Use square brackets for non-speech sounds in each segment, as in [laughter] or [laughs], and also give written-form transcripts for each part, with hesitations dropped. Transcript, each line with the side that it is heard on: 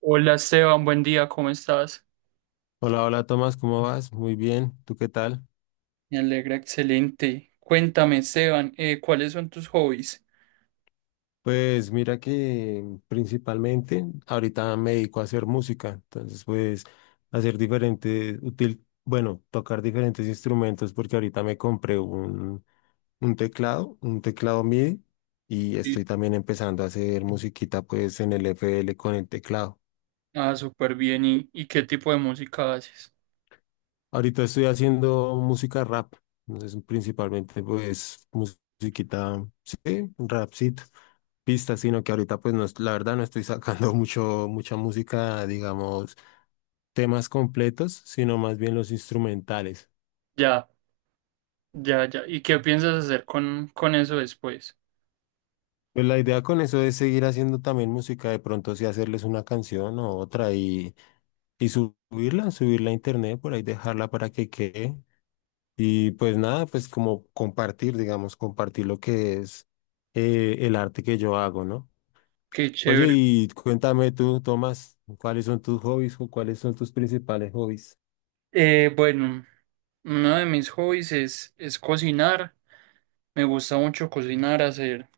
right: Hola Esteban, buen día, ¿cómo estás?
left: Hola, hola Tomás, ¿cómo vas? Muy bien, ¿tú qué tal?
right: Me alegra, excelente. Cuéntame, Esteban, ¿cuáles son tus hobbies?
left: Pues mira que principalmente ahorita me dedico a hacer música, entonces pues hacer diferentes, útil, bueno, tocar diferentes instrumentos porque ahorita me compré un teclado MIDI y
right: Sí.
left: estoy también empezando a hacer musiquita pues en el FL con el teclado.
right: Ah, súper bien. ¿Y qué tipo de música haces?
left: Ahorita estoy haciendo música rap, entonces principalmente pues musiquita, sí, rapcito. Pistas, sino que ahorita pues no, la verdad no estoy sacando [laughs] mucha música, digamos, temas completos, sino más bien los instrumentales.
right: Ya, ya, ya. ¿Y qué piensas hacer con, eso después?
left: Pues la idea con eso es seguir haciendo también música, de pronto sí hacerles una canción o otra y subirla, subirla a internet, por ahí dejarla para que quede. Y pues nada, pues como compartir, digamos, compartir lo que es el arte que yo hago, ¿no?
right: Qué
left: Oye,
right: chévere.
left: y cuéntame tú, Tomás, ¿cuáles son tus hobbies o cuáles son tus principales hobbies?
right: Bueno, uno de mis hobbies es cocinar. Me gusta mucho cocinar, hacer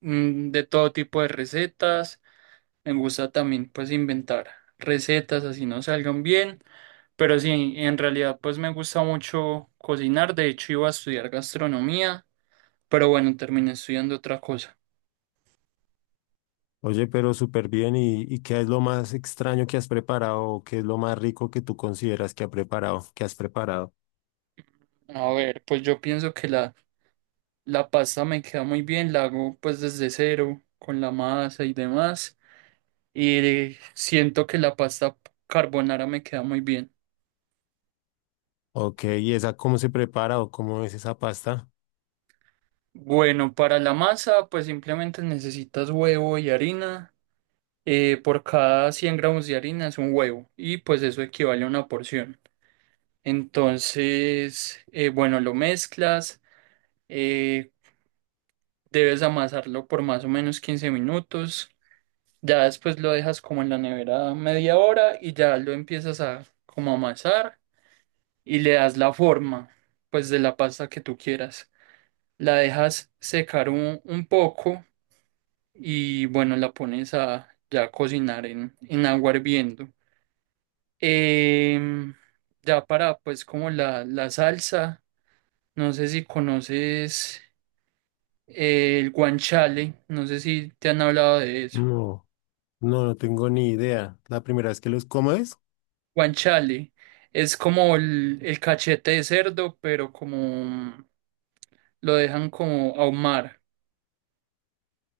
right: de todo tipo de recetas. Me gusta también pues inventar recetas así no salgan bien, pero sí, en realidad pues me gusta mucho cocinar. De hecho, iba a estudiar gastronomía, pero bueno, terminé estudiando otra cosa.
left: Oye, pero súper bien. Y qué es lo más extraño que has preparado? ¿O qué es lo más rico que tú consideras que ha preparado, que has preparado?
right: A ver, pues yo pienso que la pasta me queda muy bien, la hago pues desde cero con la masa y demás, y siento que la pasta carbonara me queda muy bien.
left: Ok, ¿y esa cómo se prepara o cómo es esa pasta?
right: Bueno, para la masa pues simplemente necesitas huevo y harina. Por cada 100 gramos de harina es un huevo y pues eso equivale a una porción. Entonces, bueno, lo mezclas, eh, debes amasarlo por más o menos 15 minutos, ya después lo dejas como en la nevera media hora y ya lo empiezas a como amasar y le das la forma pues de la pasta que tú quieras. La dejas secar un, poco y bueno, la pones a ya cocinar en, agua hirviendo. Em, ya para pues como la salsa, no sé si conoces el guanchale, no sé si te han hablado de eso.
left: No, no, no tengo ni idea. La primera vez que los, ¿cómo es?
right: Guanchale es como el cachete de cerdo, pero como lo dejan como ahumar.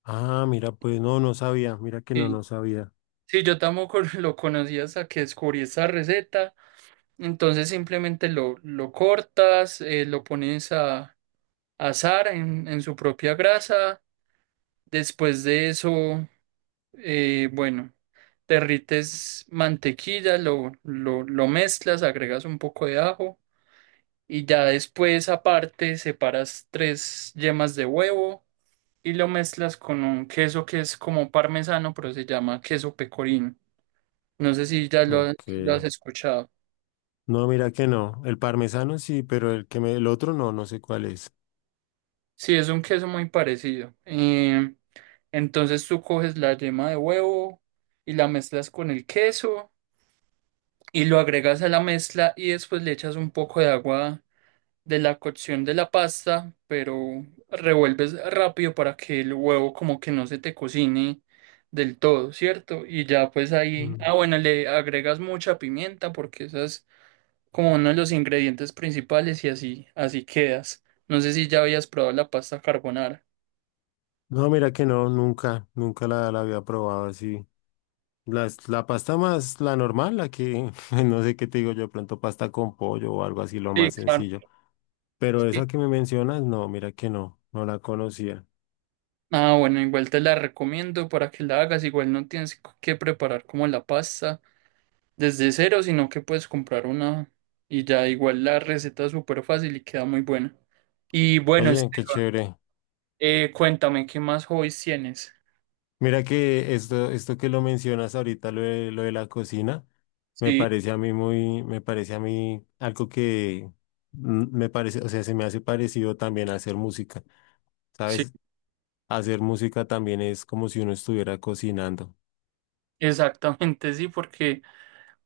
left: Ah, mira, pues no, no sabía. Mira que no,
right: Sí,
left: no sabía.
right: sí, yo tampoco [laughs] lo conocía hasta que descubrí esa receta. Entonces simplemente lo, cortas, lo pones a asar en su propia grasa. Después de eso, bueno, derrites mantequilla, lo mezclas, agregas un poco de ajo y ya después aparte separas tres yemas de huevo y lo mezclas con un queso que es como parmesano, pero se llama queso pecorino. No sé si ya lo,
left: Ok.
right: lo has escuchado.
left: No, mira que no. El parmesano sí, pero el que me, el otro no, no sé cuál es.
right: Sí, es un queso muy parecido. Entonces tú coges la yema de huevo y la mezclas con el queso y lo agregas a la mezcla y después le echas un poco de agua de la cocción de la pasta, pero revuelves rápido para que el huevo como que no se te cocine del todo, ¿cierto? Y ya pues ahí,
left: Mm.
right: ah, bueno, le agregas mucha pimienta porque esa es como uno de los ingredientes principales y así, así quedas. No sé si ya habías probado la pasta carbonara.
left: No, mira que no, nunca, la había probado así. Las la pasta más, la normal, la que, [laughs] no sé qué te digo yo, de pronto pasta con pollo o algo así, lo
right: Sí,
left: más
right: claro.
left: sencillo. Pero
right: Sí.
left: esa que me mencionas, no, mira que no, no la conocía.
right: Ah, bueno, igual te la recomiendo para que la hagas, igual no tienes que preparar como la pasta desde cero, sino que puedes comprar una y ya igual la receta es súper fácil y queda muy buena. Y bueno,
left: Oye,
right: este,
left: qué chévere.
right: cuéntame, ¿qué más hobbies tienes?
left: Mira que esto que lo mencionas ahorita, lo de la cocina, me
right: Sí,
left: parece a mí muy, me parece a mí algo que me parece, o sea, se me hace parecido también a hacer música,
right: sí,
left: ¿sabes? Hacer música también es como si uno estuviera cocinando.
right: [laughs] exactamente, sí, porque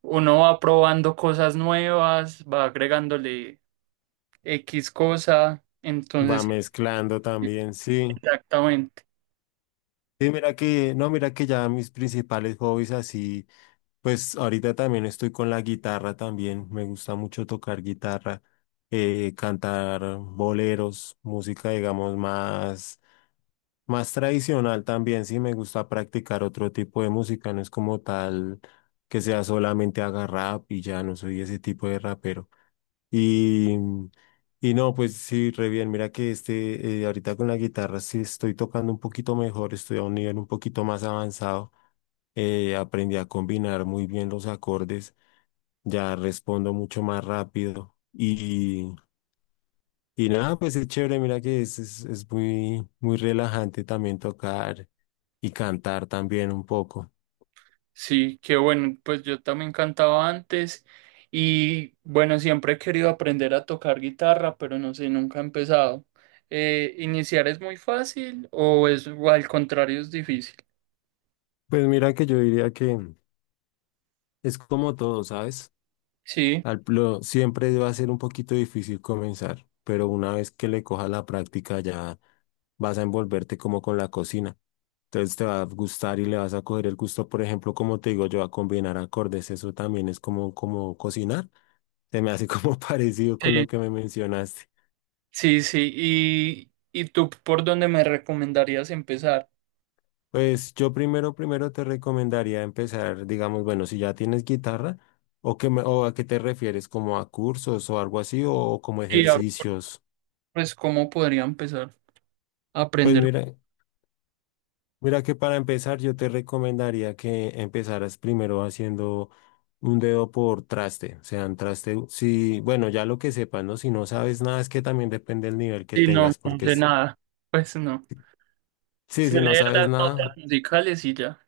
right: uno va probando cosas nuevas, va agregándole X cosa,
left: Va
right: entonces,
left: mezclando
right: sí,
left: también, sí.
right: exactamente.
left: Sí, mira que, no, mira que ya mis principales hobbies así, pues ahorita también estoy con la guitarra también, me gusta mucho tocar guitarra, cantar boleros, música digamos más, más tradicional también, sí me gusta practicar otro tipo de música, no es como tal que sea solamente haga rap y ya no soy ese tipo de rapero. Y, y no, pues sí, re bien. Mira que este, ahorita con la guitarra sí estoy tocando un poquito mejor, estoy a un nivel un poquito más avanzado. Aprendí a combinar muy bien los acordes, ya respondo mucho más rápido. Y nada, pues es chévere, mira que es muy, muy relajante también tocar y cantar también un poco.
right: Sí, qué bueno, pues yo también cantaba antes y bueno, siempre he querido aprender a tocar guitarra, pero no sé, nunca he empezado. ¿Iniciar es muy fácil o es o al contrario es difícil?
left: Pues mira que yo diría que es como todo, ¿sabes?
right: Sí,
left: Siempre va a ser un poquito difícil comenzar, pero una vez que le cojas la práctica ya vas a envolverte como con la cocina. Entonces te va a gustar y le vas a coger el gusto, por ejemplo, como te digo yo, a combinar acordes, eso también es como, como cocinar. Se me hace como [laughs] parecido con
right: sí,
left: lo que me mencionaste.
right: sí, sí. ¿Y tú por dónde me recomendarías empezar?
left: Pues yo primero, primero te recomendaría empezar, digamos, bueno, si ya tienes guitarra, o, o a qué te refieres, como a cursos o algo así, o como
right: Y a-
left: ejercicios.
right: pues cómo podría empezar a
left: Pues
right: aprender.
left: mira. Mira que para empezar yo te recomendaría que empezaras primero haciendo un dedo por traste, o sea, un traste, si, bueno, ya lo que sepas, ¿no? Si no sabes nada, es que también depende del nivel que
right: Sí, no,
left: tengas,
right: no
left: porque
right: sé nada, pues no.
left: sí,
right: Sé
left: si no
right: leer
left: sabes
right: las
left: nada,
right: notas musicales y ya.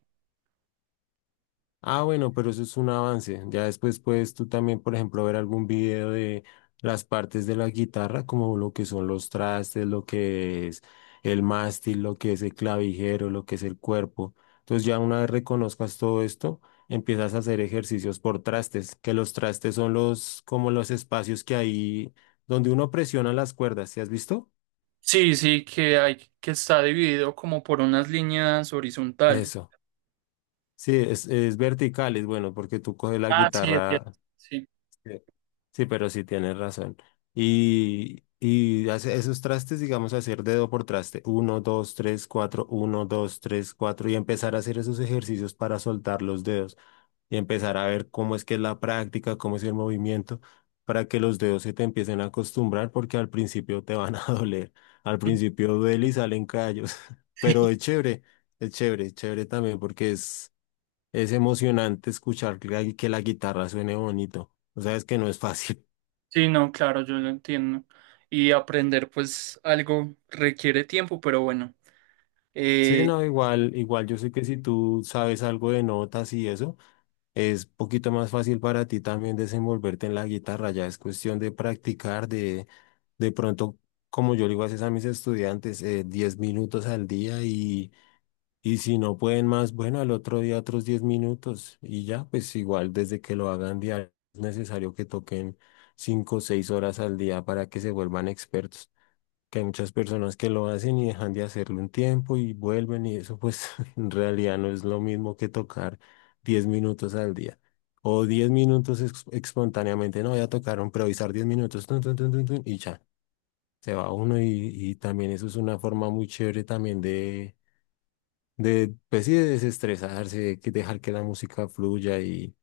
left: ah, bueno, pero eso es un avance. Ya después puedes tú también, por ejemplo, ver algún video de las partes de la guitarra, como lo que son los trastes, lo que es el mástil, lo que es el clavijero, lo que es el cuerpo. Entonces ya una vez reconozcas todo esto, empiezas a hacer ejercicios por trastes, que los trastes son los, como los espacios que hay donde uno presiona las cuerdas. ¿Sí has visto?
right: Sí, sí, que está dividido como por unas líneas horizontales.
left: Eso. Sí, es vertical, es bueno, porque tú coges la
right: Ah, sí, es cierto.
left: guitarra.
right: Sí.
left: Sí, pero sí tienes razón. Y hace esos trastes, digamos, hacer dedo por traste, uno, dos, tres, cuatro, uno, dos, tres, cuatro, y empezar a hacer esos ejercicios para soltar los dedos y empezar a ver cómo es que es la práctica, cómo es el movimiento, para que los dedos se te empiecen a acostumbrar, porque al principio te van a [laughs] doler, al
right: [laughs]
left: principio duele y salen callos, [laughs]
right: Sí,
left: pero es chévere, es chévere también porque es emocionante escuchar que la guitarra suene bonito, o sea, es que no es fácil.
right: sí, no, claro, yo lo entiendo. Y aprender, pues, algo requiere tiempo, pero bueno.
left: Sí,
right: Eh,
left: no, igual, igual yo sé que si tú sabes algo de notas y eso, es poquito más fácil para ti también desenvolverte en la guitarra, ya es cuestión de practicar, de pronto, como yo le digo a veces a mis estudiantes, 10 minutos al día y si no pueden más, bueno, al otro día otros 10 minutos y ya, pues igual desde que lo hagan diario, es necesario que toquen 5 o 6 horas al día para que se vuelvan expertos, que hay muchas personas que lo hacen y dejan de hacerlo un tiempo y vuelven y eso pues [laughs] en realidad no es lo mismo que tocar 10 minutos al día o 10 minutos espontáneamente, no voy a tocar, improvisar 10 minutos tun, tun, tun, tun, tun, y ya, se va uno y también eso es una forma muy chévere también de pues sí, de desestresarse, de que dejar que la música fluya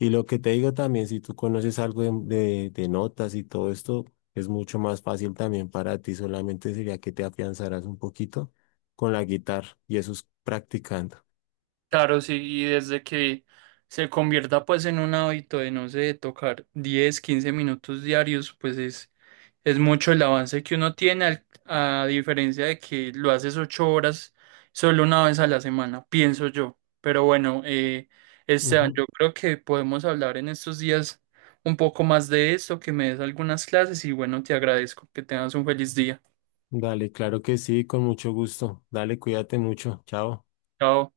left: y lo que te digo también, si tú conoces algo de, de notas y todo esto, es mucho más fácil también para ti. Solamente sería que te afianzaras un poquito con la guitarra y eso es practicando.
right: claro, sí, y desde que se convierta, pues, en un hábito de, no sé, tocar 10, 15 minutos diarios, pues es mucho el avance que uno tiene, a diferencia de que lo haces 8 horas solo una vez a la semana, pienso yo. Pero bueno, Esteban,
left: Ujú.
right: yo creo que podemos hablar en estos días un poco más de esto, que me des algunas clases y bueno, te agradezco que tengas un feliz día.
left: Dale, claro que sí, con mucho gusto. Dale, cuídate mucho. Chao.
right: Chao.